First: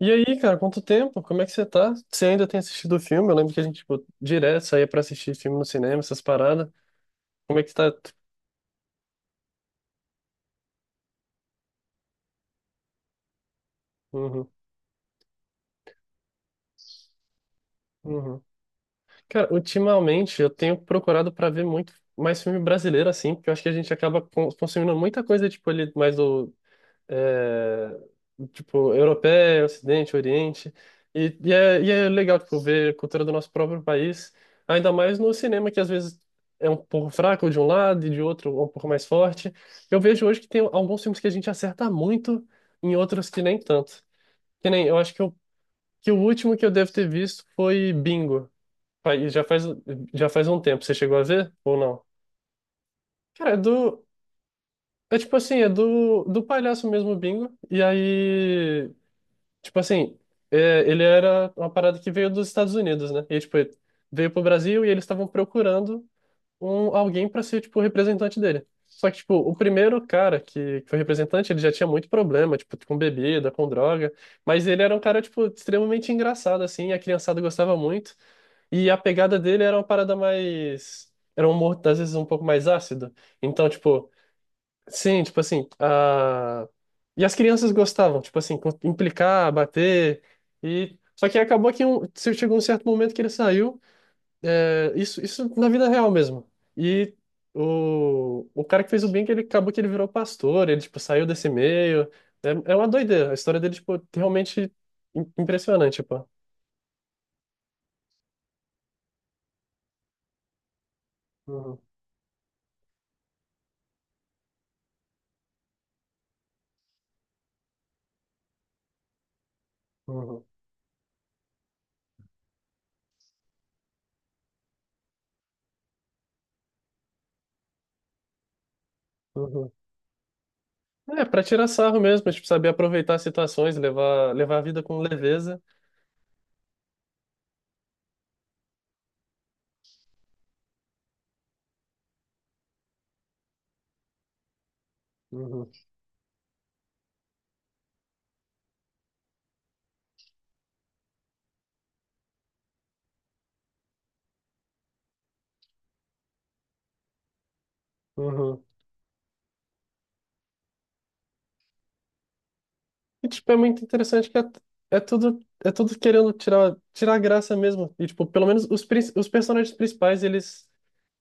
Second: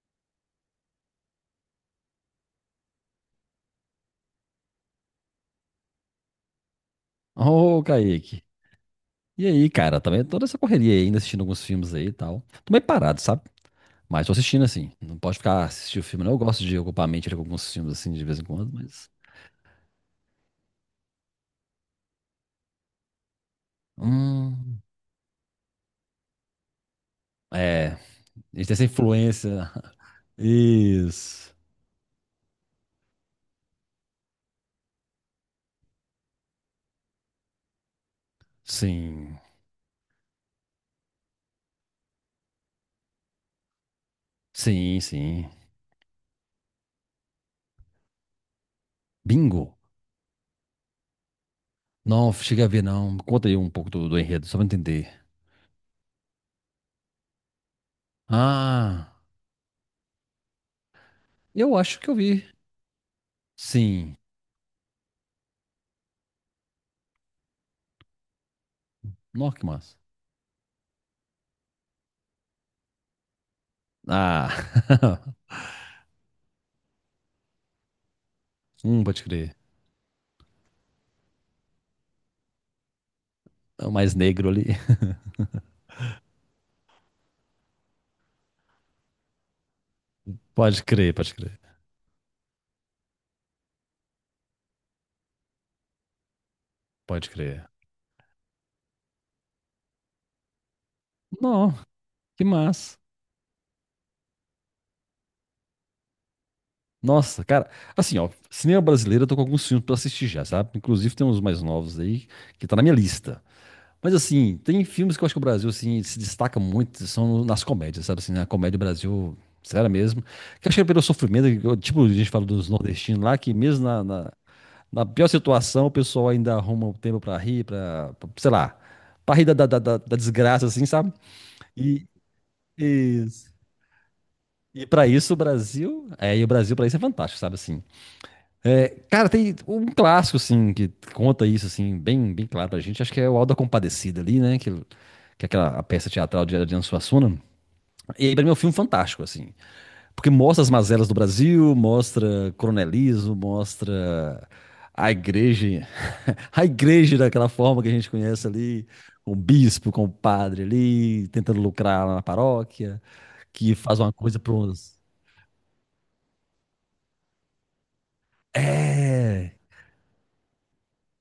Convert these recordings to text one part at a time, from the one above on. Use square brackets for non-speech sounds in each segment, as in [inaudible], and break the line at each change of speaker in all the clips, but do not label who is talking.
E aí, cara, quanto tempo? Como é que você tá? Você ainda tem assistido o filme? Eu lembro que a gente, tipo, direto saía pra assistir filme no cinema, essas paradas. Como é que
Ô,
tá?
Kaique. E aí, cara? Também toda essa correria aí, ainda assistindo alguns filmes aí e tal. Tô meio parado, sabe? Mas tô
Uhum,
assistindo assim. Não pode ficar assistindo filme, não. Eu gosto de ocupar a mente ali com alguns filmes assim de vez
uhum.
em quando, mas.
Cara, ultimamente eu tenho procurado pra ver muito mais filme brasileiro, assim, porque eu acho que a gente acaba
Hum.
consumindo muita coisa, tipo, ali mais do,
É.
é,
A gente tem essa
tipo, europeia,
influência.
Ocidente,
[laughs]
Oriente. E, e,
Isso.
é, e é legal, tipo, ver a cultura do nosso próprio país, ainda mais no cinema, que às vezes é um pouco fraco de um lado e de outro um pouco mais
Sim.
forte. Eu vejo hoje que tem alguns filmes que a gente acerta muito em outros que nem tanto. Que nem, eu
Sim,
acho que, eu,
sim.
que o último que eu devo ter visto foi Bingo. Faz- Já faz,
Bingo.
já faz um tempo. Você chegou a ver ou não?
Não, cheguei a ver, não. Conta
Cara, é
aí um pouco
do.
do enredo, só pra eu entender.
É tipo assim, é do palhaço mesmo, o Bingo. E aí,
Ah,
tipo assim, ele era uma
eu
parada
acho que
que
eu
veio
vi.
dos Estados Unidos, né? E, tipo, ele
Sim.
veio pro Brasil e eles estavam procurando alguém para ser, tipo, o representante dele. Só que, tipo, o
Nossa, que massa.
primeiro cara que foi representante, ele já tinha muito problema, tipo, com bebida, com droga.
Ah,
Mas ele era um cara, tipo, extremamente engraçado, assim, a criançada gostava muito.
[laughs]
E a
pode
pegada
crer.
dele era uma parada mais. Era um humor, às vezes, um pouco mais ácido. Então,
É o
tipo,
mais negro ali.
sim, tipo assim, e as crianças gostavam, tipo assim, implicar, bater,
Pode
e
crer,
só
pode
que
crer,
acabou que chegou um certo momento que ele saiu, é, isso na vida real mesmo, e
pode crer.
o cara que fez o bem, que ele acabou que ele virou pastor, ele, tipo, saiu desse
Não,
meio,
que
é, uma
massa.
doideira, a história dele, tipo, realmente impressionante, pô.
Nossa, cara, assim, ó, cinema brasileiro eu tô com alguns filmes pra assistir já, sabe? Inclusive tem uns mais
Uhum,
novos aí que tá na minha lista. Mas assim, tem filmes que eu acho que o Brasil assim se destaca muito, são nas comédias, sabe assim, na comédia do Brasil, sério mesmo.
uhum,
Que eu acho que é pelo sofrimento, que tipo, a gente fala dos nordestinos lá, que mesmo na, na pior situação, o pessoal ainda arruma um tempo pra rir, sei lá, pra rir da, da,
uhum.
da, da da desgraça assim, sabe?
É, pra tirar sarro
E,
mesmo, tipo, saber aproveitar as
isso.
situações, levar a vida
E
com
pra isso
leveza.
O Brasil pra isso é fantástico, sabe assim. É, cara, tem um clássico assim que conta isso assim, bem, bem claro pra gente, acho que é o Auto da Compadecida ali, né, que é aquela
Uhum,
a peça teatral de Adriano Suassuna. E aí pra mim é um filme fantástico assim, porque mostra as mazelas do Brasil, mostra coronelismo, mostra a igreja, [laughs] a igreja daquela forma que a gente conhece
uhum.
ali, com o bispo, com o padre ali, tentando lucrar lá na paróquia,
E, tipo, é
que
muito
faz uma
interessante que
coisa
é,
para
é
uns.
tudo é tudo querendo tirar graça mesmo. E tipo, pelo menos os os
É.
personagens principais, eles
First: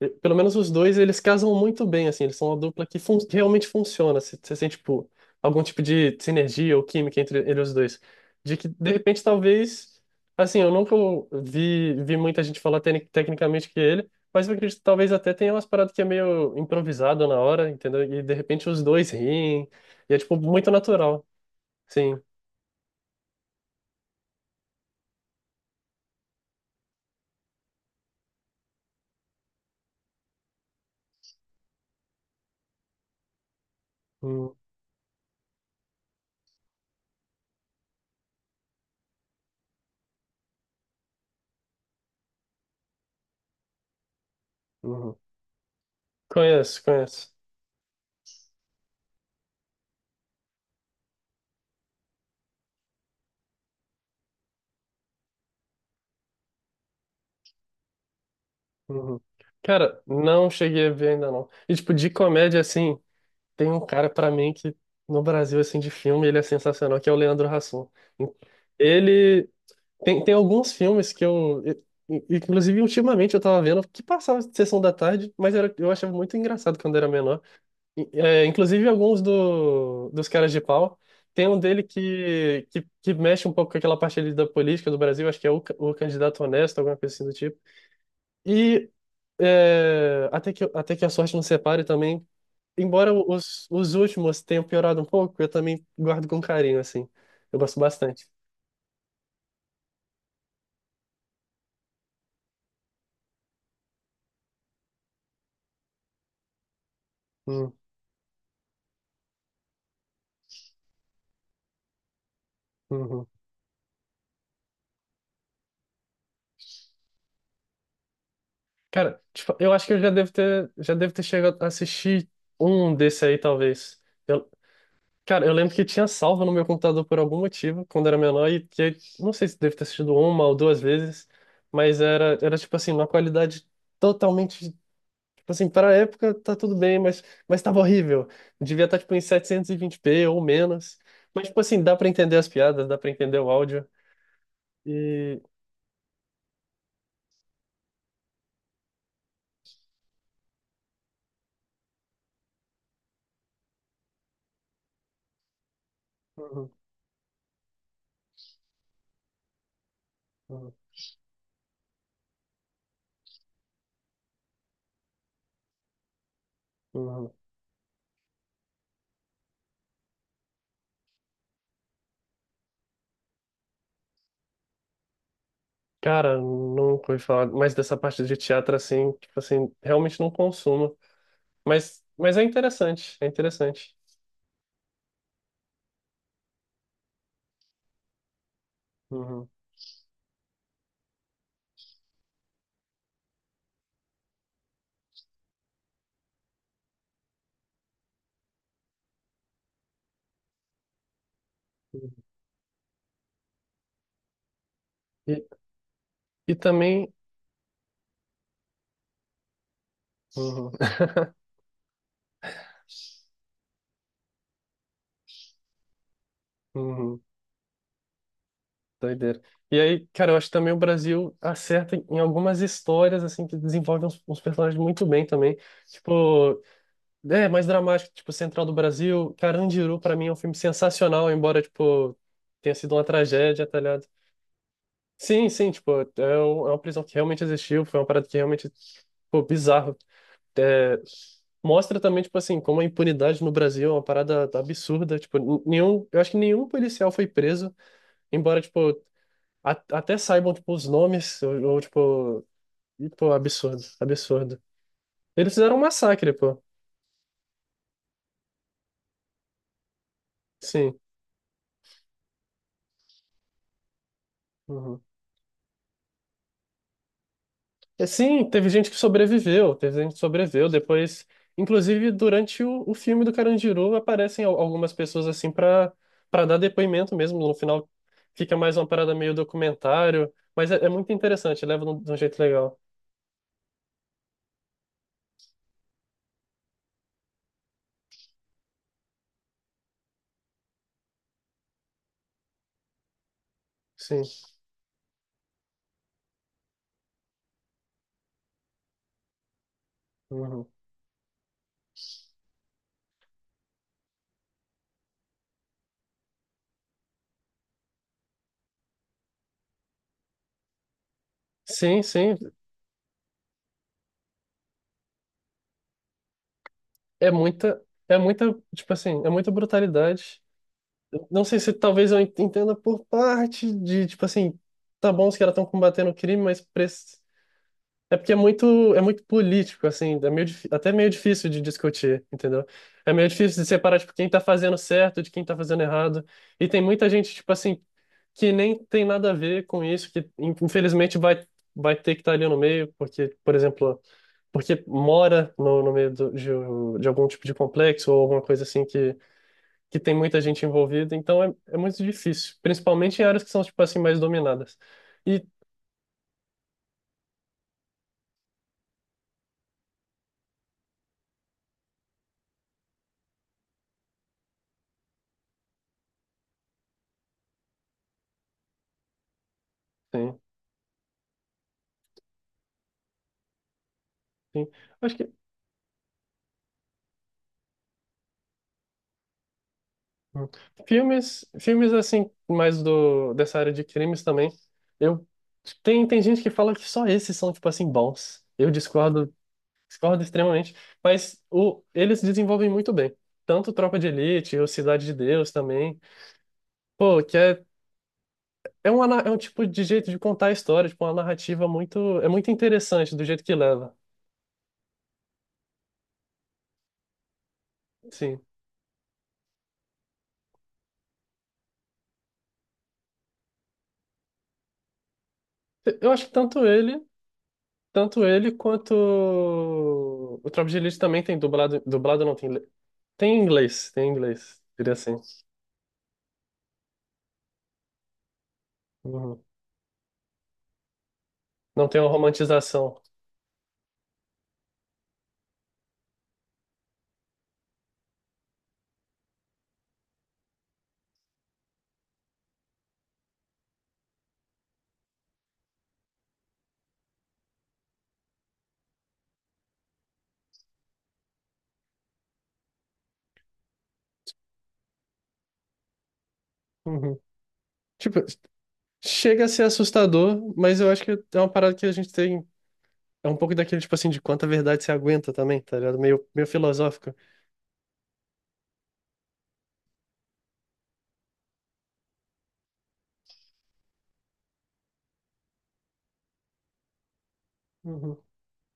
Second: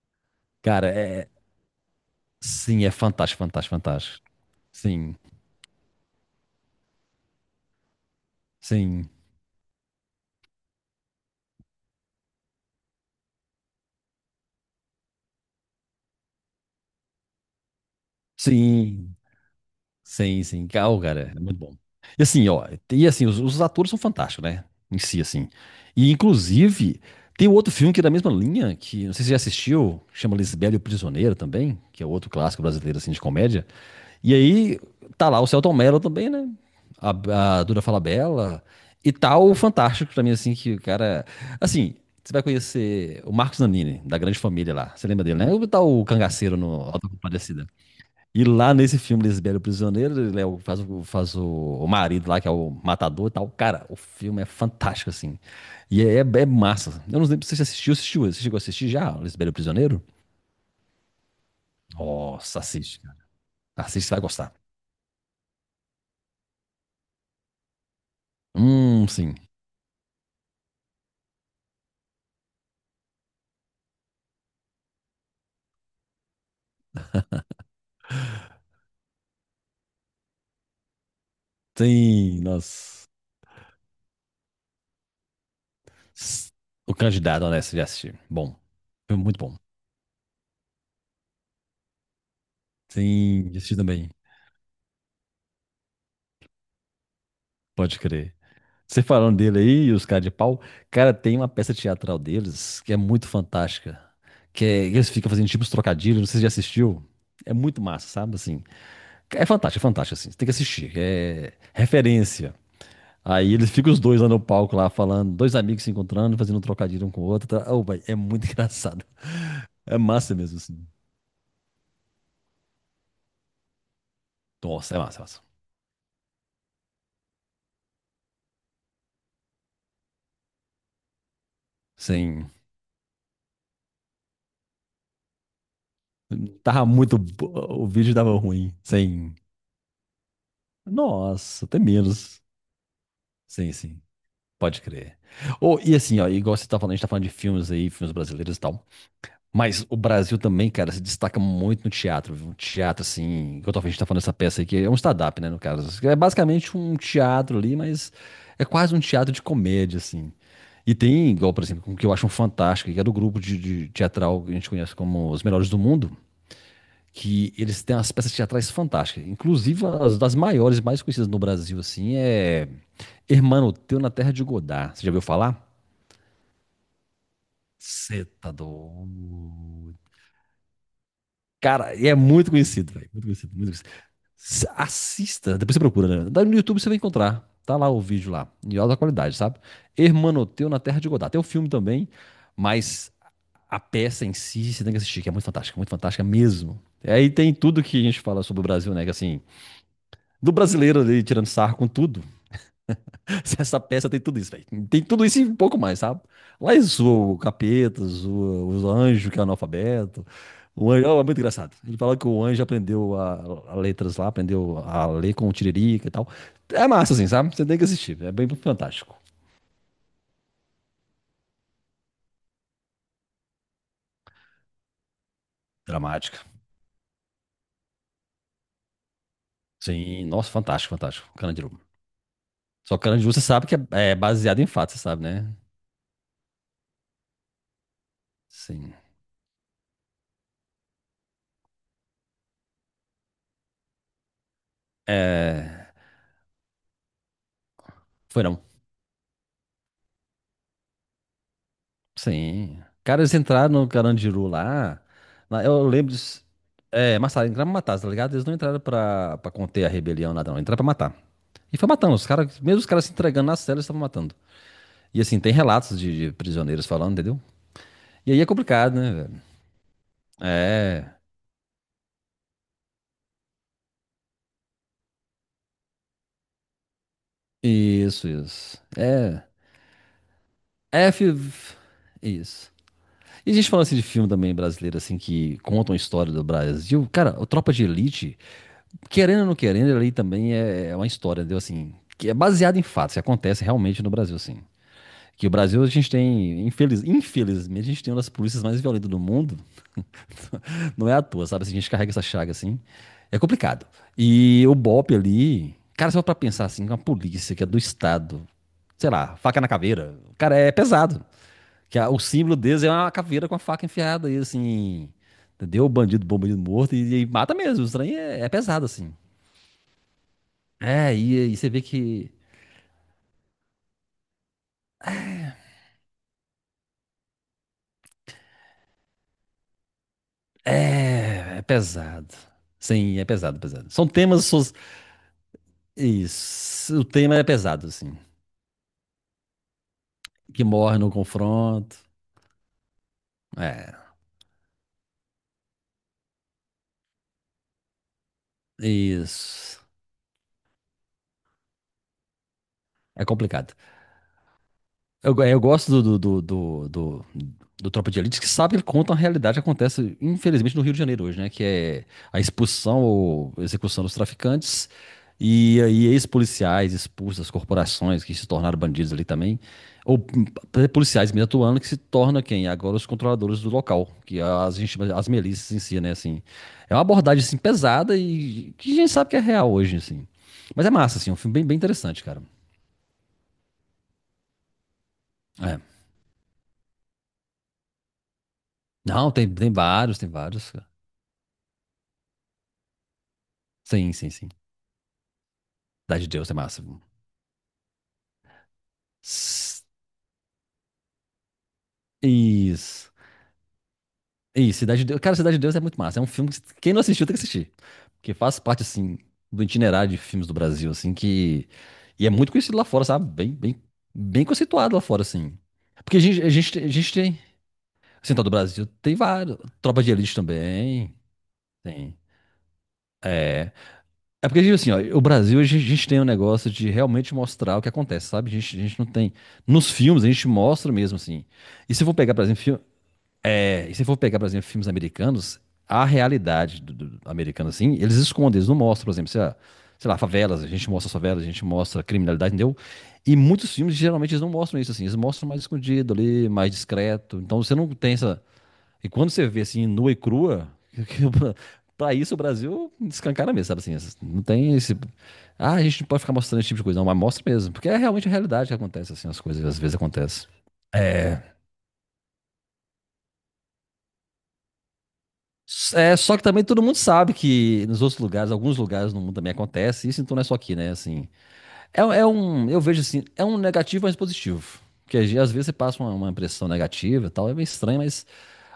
pelo menos os
Cara,
dois, eles
é.
casam muito bem assim, eles são uma
Sim,
dupla
é
que
fantástico,
realmente
fantástico,
funciona.
fantástico.
Você sente tipo
Sim,
algum tipo de sinergia ou química entre os dois. De que de
sim,
repente talvez assim, eu nunca vi muita gente falar tecnicamente que é ele, mas eu acredito que talvez até tenha umas paradas que é meio improvisado na hora, entendeu? E de repente os dois
sim,
riem. E é, tipo,
sim, sim.
muito
Cara, oh,
natural.
cara, é muito bom.
Sim.
E assim, ó, e assim, os atores são fantásticos, né? Em si, assim. E inclusive, tem outro filme que é da mesma linha, que não sei se você já assistiu, chama Lisbela e o Prisioneiro também, que é outro clássico brasileiro, assim, de comédia. E
Hum,
aí tá lá o Celton Mello também, né? A Duda Falabella. E tá o Fantástico pra mim, assim, que o cara. Assim, você vai conhecer o Marcos Nanini, da grande família lá. Você
uhum.
lembra dele, né? O tal cangaceiro no
Conheço,
Auto da
conheço.
Compadecida. E lá nesse filme, Lisbelo o Prisioneiro, ele é o marido lá, que é o matador e tal. Cara, o filme é fantástico, assim. E é massa. Eu não lembro se você assistiu, assistiu. Você chegou a assistir já,
Uhum.
Lisbelo o
Cara,
Prisioneiro?
não cheguei a ver ainda não. E tipo, de comédia,
Nossa,
assim,
assiste, cara.
tem um
Assiste,
cara
você vai
pra mim
gostar.
que no Brasil, assim, de filme, ele é sensacional, que é o Leandro Hassum.
Sim.
Ele tem alguns filmes inclusive, ultimamente eu tava vendo que passava sessão da tarde, mas eu achava muito engraçado quando era menor. É, inclusive alguns dos caras de pau. Tem um dele
Sim,
que, que,
nossa.
que mexe um pouco com aquela parte ali da política do Brasil, acho que é o candidato
S-
honesto,
O
alguma coisa assim do
Candidato,
tipo.
honesto, já assisti. Bom.
E
Foi muito bom.
até que a sorte nos separe também, embora
Sim, já
os,
assisti
os
também.
últimos tenham piorado um pouco, eu também guardo com carinho, assim. Eu gosto
Pode
bastante.
crer. Você falando dele aí, e os caras de pau. Cara, tem uma peça teatral deles que é muito fantástica. Que é, eles ficam fazendo tipo uns trocadilhos, não sei se você já assistiu. É
Hum,
muito massa, sabe? Assim, é fantástico, assim. Você tem que assistir. É referência.
uhum.
Aí eles ficam os dois lá no palco, lá falando, dois amigos se encontrando, fazendo um trocadilho um com o outro. Tá? Oh, vai, é muito [laughs] engraçado.
Cara, tipo, eu acho que
É
eu já devo
massa mesmo,
ter,
assim.
já devo ter chegado a assistir um desse aí, talvez.
Nossa, é massa, é massa.
Cara, eu lembro que tinha salvo no meu computador por algum motivo, quando era menor, e que não sei se deve ter assistido uma ou duas vezes, mas era,
Sim.
era tipo assim, uma qualidade totalmente, tipo assim, para a época tá tudo
Tava
bem,
muito.
mas, mas tava
O vídeo
horrível.
tava ruim.
Devia estar tipo em
Sim.
720p ou menos. Mas tipo
Nossa, até
assim, dá para entender
menos.
as piadas, dá para entender o
Sim,
áudio.
sim. Pode crer.
E
Ou e assim, ó, igual você tá falando, a gente tá falando de filmes aí, filmes brasileiros e tal. Mas o Brasil também, cara, se destaca muito no teatro, viu? Um teatro, assim, igual talvez a gente tá falando dessa peça aí, que é um stand-up, né, no caso. É
Uhum,
basicamente um teatro ali, mas é quase um teatro de comédia, assim.
uhum,
E tem, igual, por exemplo, o que eu acho um fantástico, que é do grupo de teatral que a gente conhece como Os Melhores do Mundo.
uhum.
Que eles têm umas peças teatrais fantásticas. Inclusive, as das maiores, mais conhecidas no Brasil, assim, é Hermano Teu na Terra de Godá. Você já ouviu falar?
Cara, nunca ouvi falar mais dessa
Cê
parte de
tá
teatro assim, tipo assim,
doido.
realmente não consumo,
Cara,
mas
e é
mas é
muito conhecido, velho.
interessante,
Muito
é
conhecido, muito conhecido.
interessante.
Assista, depois você procura, né? Dá no YouTube você vai encontrar. Tá lá o vídeo lá, em alta qualidade,
Uhum.
sabe? Hermanoteu na Terra de Godá. Tem o filme também, mas a peça em si você tem que assistir, que é muito fantástica mesmo. E aí tem tudo que a gente fala sobre o Brasil, né? Que assim, do brasileiro ali tirando sarro com tudo. [laughs] Essa peça tem tudo isso, velho. Tem tudo isso e um pouco mais, sabe?
E
Lá eles
também.
zoam o capeta, zoa os anjos que é analfabeto.
Uhum,
O anjo, ó, é muito engraçado. Ele fala que o anjo aprendeu a letras lá, aprendeu a ler com o Tiririca e tal. É massa,
uhum,
assim, sabe? Você tem que assistir. É bem fantástico.
doideira. E aí, cara, eu acho que também o Brasil acerta em algumas histórias, assim, que desenvolvem uns personagens muito bem também.
Dramática.
Tipo, é mais dramático, tipo, Central do Brasil. Carandiru, pra
Sim,
mim, é um
nossa,
filme
fantástico, fantástico.
sensacional, embora,
Carandiru.
tipo, tenha sido
Só que
uma
Carandiru você
tragédia,
sabe que
tá ligado?
é baseado em fatos, você sabe,
Sim,
né?
sim, tipo, é uma prisão que realmente existiu, foi uma parada que realmente,
Sim.
pô, bizarro. É, mostra também, tipo assim, como a impunidade no Brasil é uma parada absurda. Tipo,
É.
eu acho que nenhum policial foi preso.
Foi
Embora,
não.
tipo, até saibam, tipo, os nomes, ou, tipo,
Sim.
e,
Cara,
pô,
eles entraram
absurdo,
no Carandiru
absurdo.
lá.
Eles fizeram um
Eu lembro
massacre,
disso.
pô.
É, mataram, entraram pra matar, tá ligado? Eles não entraram pra conter a rebelião lá, não. Entraram pra
Sim.
matar. E foi matando. Os caras, mesmo os caras se entregando nas celas, estavam matando.
Uhum.
E assim, tem relatos de prisioneiros falando, entendeu?
E,
E aí é
sim, teve gente que
complicado, né, velho?
sobreviveu, teve gente que sobreviveu
É.
depois. Inclusive, durante o filme do Carandiru, aparecem algumas pessoas, assim, pra, dar depoimento mesmo. No final,
Isso,
fica mais
isso.
uma parada meio
É.
documentário. Mas é muito
É.
interessante, leva de um jeito
Isso.
legal.
E a gente falando assim de filme também brasileiro, assim, que contam a história do Brasil. Cara, o Tropa de Elite, querendo ou não querendo, ali também é uma história, entendeu? Assim, que é baseada em fatos, que acontece realmente no
Sim.
Brasil, assim. Que o Brasil, a gente tem, infelizmente, a gente tem uma das polícias mais violentas do mundo.
Uhum.
[laughs] Não é à toa, sabe? Se a gente carrega essa chaga, assim, é complicado. E o BOPE ali, cara, só pra pensar, assim, uma polícia que é do Estado, sei lá, faca na caveira, cara, é pesado. Que
Sim,
o
sim.
símbolo deles é uma caveira com a faca enfiada e assim, entendeu? Bandido bom, bandido morto, e
É
mata
muita,
mesmo. O
é
estranho é
muita,
pesado,
tipo
assim.
assim, é muita brutalidade.
É,
Não
e
sei
você
se
vê
talvez eu
que
entenda por parte de, tipo assim, tá bom, os caras estão combatendo o crime, mas é porque é muito político, assim, é até meio difícil
é,
de
é
discutir,
pesado.
entendeu? É
Sim, é
meio
pesado,
difícil de
pesado.
separar,
São
tipo, quem tá
temas.
fazendo certo de quem tá fazendo errado. E tem
Isso. O
muita gente,
tema é
tipo assim,
pesado, assim.
que nem tem nada a ver com isso, que
Que morre no
infelizmente vai, vai
confronto.
ter que estar ali no meio, porque, por
É,
exemplo, porque mora no meio de algum tipo de complexo ou alguma coisa assim
isso.
que tem muita gente envolvida, então é muito difícil, principalmente
É
em áreas que são,
complicado.
tipo assim, mais dominadas.
Eu, go-
E
eu gosto do Tropa de Elite que sabe ele conta a realidade que acontece, infelizmente, no Rio de Janeiro hoje, né? Que é a expulsão ou execução dos traficantes e aí ex-policiais expulsos das corporações que se tornaram bandidos ali também. Ou
sim,
policiais mesmo atuando que se torna quem? Agora os controladores do local, que é
sim.
as, gente chama-
Acho
as
que
milícias em si, né? Assim, é uma abordagem assim, pesada e que a gente sabe que é real hoje, assim.
hum,
Mas é massa, assim, é um
filmes,
filme bem, bem
filmes
interessante,
assim,
cara.
mais do dessa área de crimes também. Eu
É.
tem tem gente que fala que só esses são tipo assim bons. Eu
Não,
discordo,
tem vários,
discordo
tem vários,
extremamente,
cara.
mas o eles desenvolvem muito bem. Tanto Tropa de
Sim, sim, sim.
Elite, ou Cidade de Deus também.
Cidade de Deus é massa.
Pô, que é É um tipo de
S-
jeito de contar a história, tipo, uma narrativa é muito
Isso.
interessante do jeito que leva.
Isso, Cidade de Deus. Cara, Cidade de Deus é muito massa. É um filme que quem não assistiu tem que assistir. Porque
Sim.
faz parte, assim, do itinerário de filmes do Brasil, assim, que. E é muito conhecido lá fora, sabe? Bem, bem, bem conceituado lá fora, assim.
Eu
Porque a
acho que
gente, a
tanto
gente, a
ele,
gente tem.
tanto
Assim, tá, do
ele
Brasil
quanto
tem vários. Tropa de Elite
o Tropa de Elite
também.
também tem dublado,
Tem.
dublado não tem,
É.
tem em
É porque,
inglês,
tipo assim,
diria
ó,
assim.
o Brasil, a gente tem um negócio de realmente mostrar o que acontece, sabe? A gente não tem.
Uhum.
Nos filmes, a gente mostra mesmo, assim.
Não
E
tem
se eu
uma
for pegar, por exemplo,
romantização.
É, e se for pegar, por exemplo, filmes americanos, a realidade do americano, assim, eles escondem, eles não mostram, por exemplo, sei lá, favelas, a gente mostra as favelas, a gente mostra a criminalidade, entendeu? E muitos filmes, geralmente, eles não mostram isso, assim, eles mostram mais escondido ali, mais discreto, então você não tem essa. E quando você vê, assim, nua e crua, [laughs] pra isso o Brasil escancara mesmo, sabe, assim, não tem esse. Ah, a gente não pode ficar mostrando esse tipo de coisa, não,
Uhum.
mas mostra mesmo, porque é
Tipo,
realmente a realidade que acontece, assim, as
chega a ser
coisas às vezes acontecem.
assustador, mas eu acho que é
É,
uma parada que a gente tem, é um pouco daquele tipo assim de quanta verdade você aguenta também, tá ligado?
é,
Meio,
só que
meio
também todo mundo
filosófico.
sabe que nos outros lugares, alguns lugares no mundo também acontece isso, então não é só aqui, né? Assim, é, um, eu vejo assim, é um negativo, mas positivo. Porque às vezes você passa uma impressão negativa e tal, é meio estranho,
Uhum.
mas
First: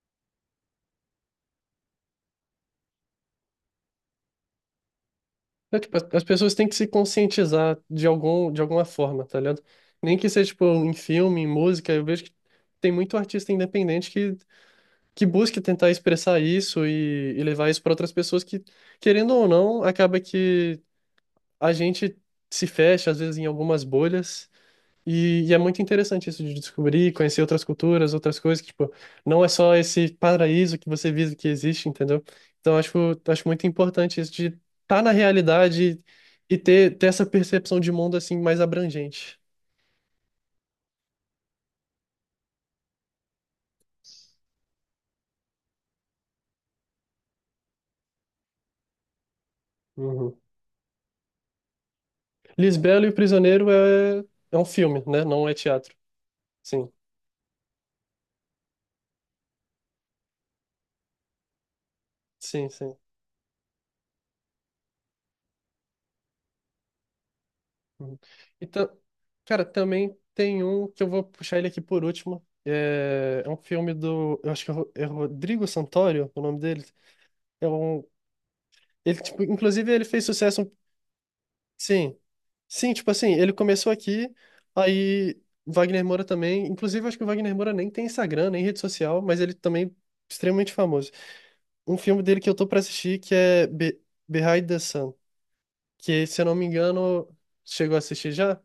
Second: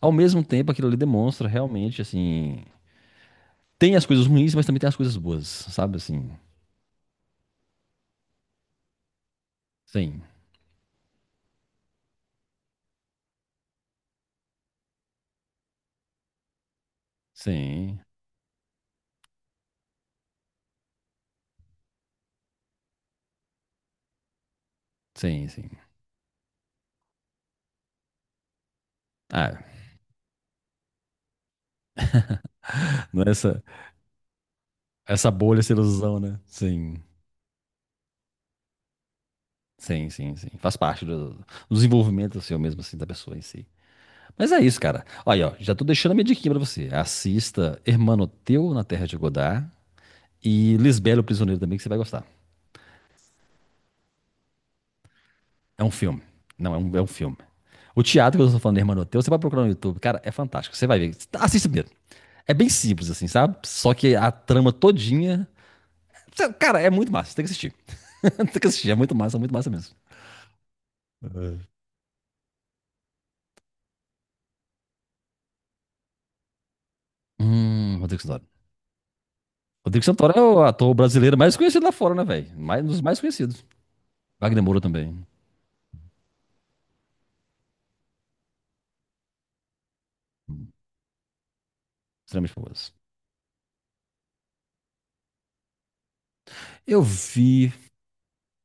ao mesmo tempo aquilo ali demonstra realmente, assim, tem as coisas ruins, mas também tem as coisas boas,
É, tipo,
sabe?
as
Assim,
pessoas têm que se conscientizar de algum, de alguma forma, tá ligado? Nem
sim,
que seja tipo em filme, em música, eu vejo que tem muito artista independente que busque tentar expressar isso e levar isso para
sim,
outras pessoas que, querendo ou não, acaba que a gente se fecha, às vezes, em algumas bolhas. E,
sim,
e é
sim.
muito interessante isso de descobrir, conhecer outras culturas, outras coisas, que, tipo, não é
Ah,
só esse paraíso que você visa que existe, entendeu? Então, acho,
não é
acho
essa,
muito importante isso de estar na
essa bolha, essa
realidade
ilusão, né?
e ter,
Sim,
ter essa percepção de mundo, assim, mais abrangente.
sim, sim, sim. Faz parte do desenvolvimento, assim, ou mesmo assim, da pessoa em si. Mas é isso, cara. Olha, ó, já tô deixando a minha dica pra você. Assista Hermano Teu na Terra de Godard
Uhum.
e Lisbela, o Prisioneiro também, que você vai gostar.
Lisbela e o Prisioneiro é um filme, né? Não é
É um
teatro.
filme. Não, é
Sim,
um, é um filme. O teatro que eu tô falando, Hermano Teu, você vai procurar no YouTube. Cara, é fantástico. Você vai ver. Assista primeiro. É
sim,
bem
sim.
simples, assim, sabe? Só que a trama todinha. Cara, é muito massa. Tem que assistir.
Uhum.
[laughs] Tem que
Então,
assistir. É muito
cara,
massa mesmo.
também tem um que eu vou puxar ele aqui por último. É um filme do. Eu acho que é Rodrigo Santoro, o nome dele. É um.
Rodrigo Santoro.
Ele, tipo, inclusive, ele
Rodrigo
fez
Santoro é o
sucesso.
ator brasileiro mais conhecido lá fora,
Sim.
né, velho? Mais, um
Sim,
dos
tipo
mais
assim, ele
conhecidos.
começou aqui,
Wagner Moura também.
aí Wagner Moura também. Inclusive, eu acho que o Wagner Moura nem tem Instagram, nem rede social, mas ele também é extremamente famoso. Um filme dele que
Extremamente
eu tô pra
famoso.
assistir que é Be Behind the Sun, que, se eu não me
Eu
engano,
vi.
chegou a assistir já.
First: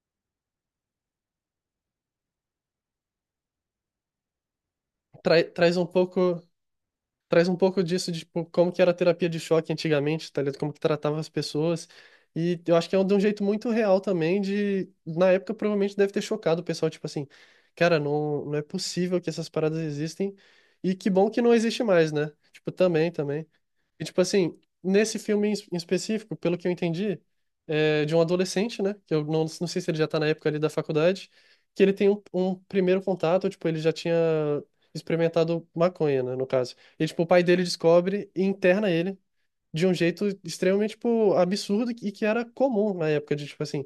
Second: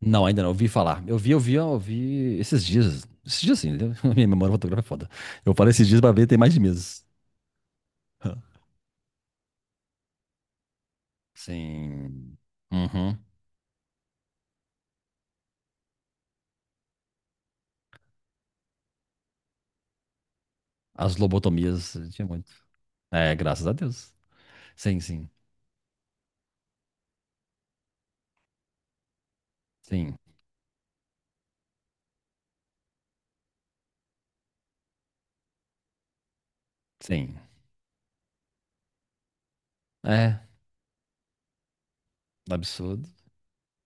Não, ainda não. Eu vi falar. Eu vi esses dias. Esses dias sim, entendeu? [laughs] Minha memória fotográfica é foda. Eu falei
Traz um
esses dias pra ver, tem
pouco.
mais de meses.
Traz um pouco disso de tipo,
[laughs]
como que era a terapia de choque antigamente, tá ligado? Como que tratava as pessoas.
Sim.
E eu acho que é de
Uhum.
um jeito muito real também de, na época provavelmente deve ter chocado o pessoal, tipo assim, cara, não, não é possível que essas paradas existem e que
As
bom que não existe
lobotomias,
mais,
tinha
né?
muito.
Tipo, também,
É,
também.
graças a
E
Deus.
tipo assim,
Sim,
nesse
sim.
filme em específico, pelo que eu entendi, é de um adolescente, né? Que eu não sei se ele já
Sim,
tá na época ali da faculdade, que ele tem um primeiro contato, tipo, ele já tinha experimentado maconha, né, no caso. E, tipo, o
sim.
pai dele descobre e interna ele de um jeito
É,
extremamente, tipo, absurdo e que era comum
absurdo.
na época de, tipo assim,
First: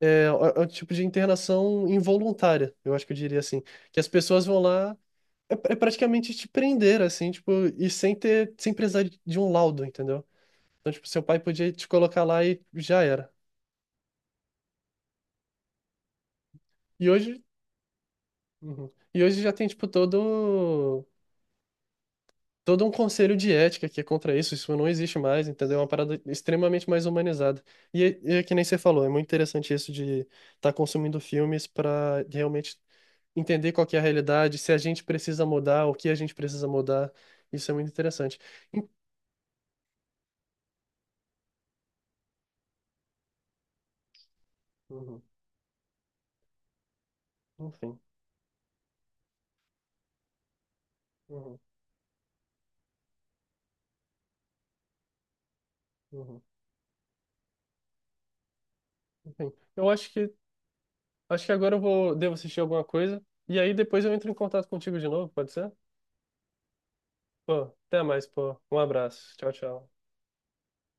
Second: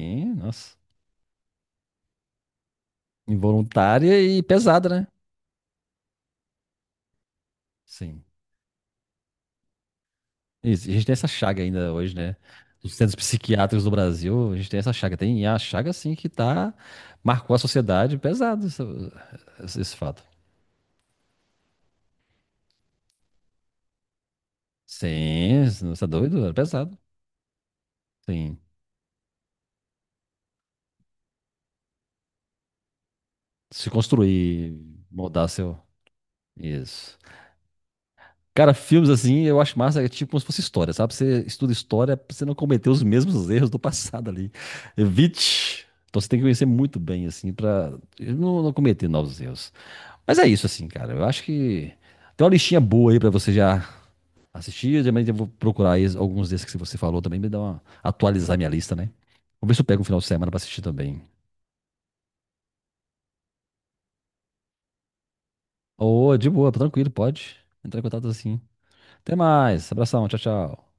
é, é um
nossa.
tipo de internação involuntária, eu acho que eu diria assim, que as
Involuntária e
pessoas vão
pesada,
lá
né?
é praticamente te prender, assim, tipo, e sem
Sim.
ter, sem precisar de um laudo, entendeu?
Isso.
Então,
E a
tipo,
gente tem
seu
essa
pai
chaga
podia te
ainda hoje,
colocar
né?
lá e
Os
já
centros
era.
psiquiátricos do Brasil, a gente tem essa chaga. Tem, e é a chaga, assim, que tá.
E hoje,
Marcou a sociedade pesado. essa-
uhum, e hoje já tem,
esse,
tipo,
esse fato.
todo um conselho de ética que é contra isso, isso não existe mais,
Sim,
entendeu? É uma
você é
parada
doido? Era
extremamente
pesado.
mais humanizada. E é que
Sim.
nem você falou, é muito interessante isso de estar consumindo filmes para realmente entender qual
Se
que é a realidade, se
construir,
a gente precisa
moldar seu.
mudar, o que a gente precisa mudar.
Isso.
Isso é muito interessante.
Cara,
En-
filmes assim, eu acho massa, é tipo como se fosse história, sabe? Você estuda história pra você não cometer os mesmos erros do passado ali.
Uhum,
Evite. Então você tem que conhecer muito bem, assim, pra
enfim,
não cometer novos erros. Mas é isso, assim, cara. Eu acho
uhum,
que tem uma listinha boa aí pra você já assistir. Também eu vou procurar aí
uhum,
alguns desses que você falou também, me dar uma atualizar minha lista, né?
enfim.
Vou ver se eu
Eu
pego um
acho
final de
que
semana pra assistir também.
acho que agora eu vou devo assistir alguma coisa e aí depois eu entro em contato contigo de novo, pode ser?
Ô, de boa, tranquilo, pode
Pô, até
entrar em
mais,
contato
pô.
assim.
Um
Até
abraço. Tchau, tchau.
mais, abração, tchau, tchau.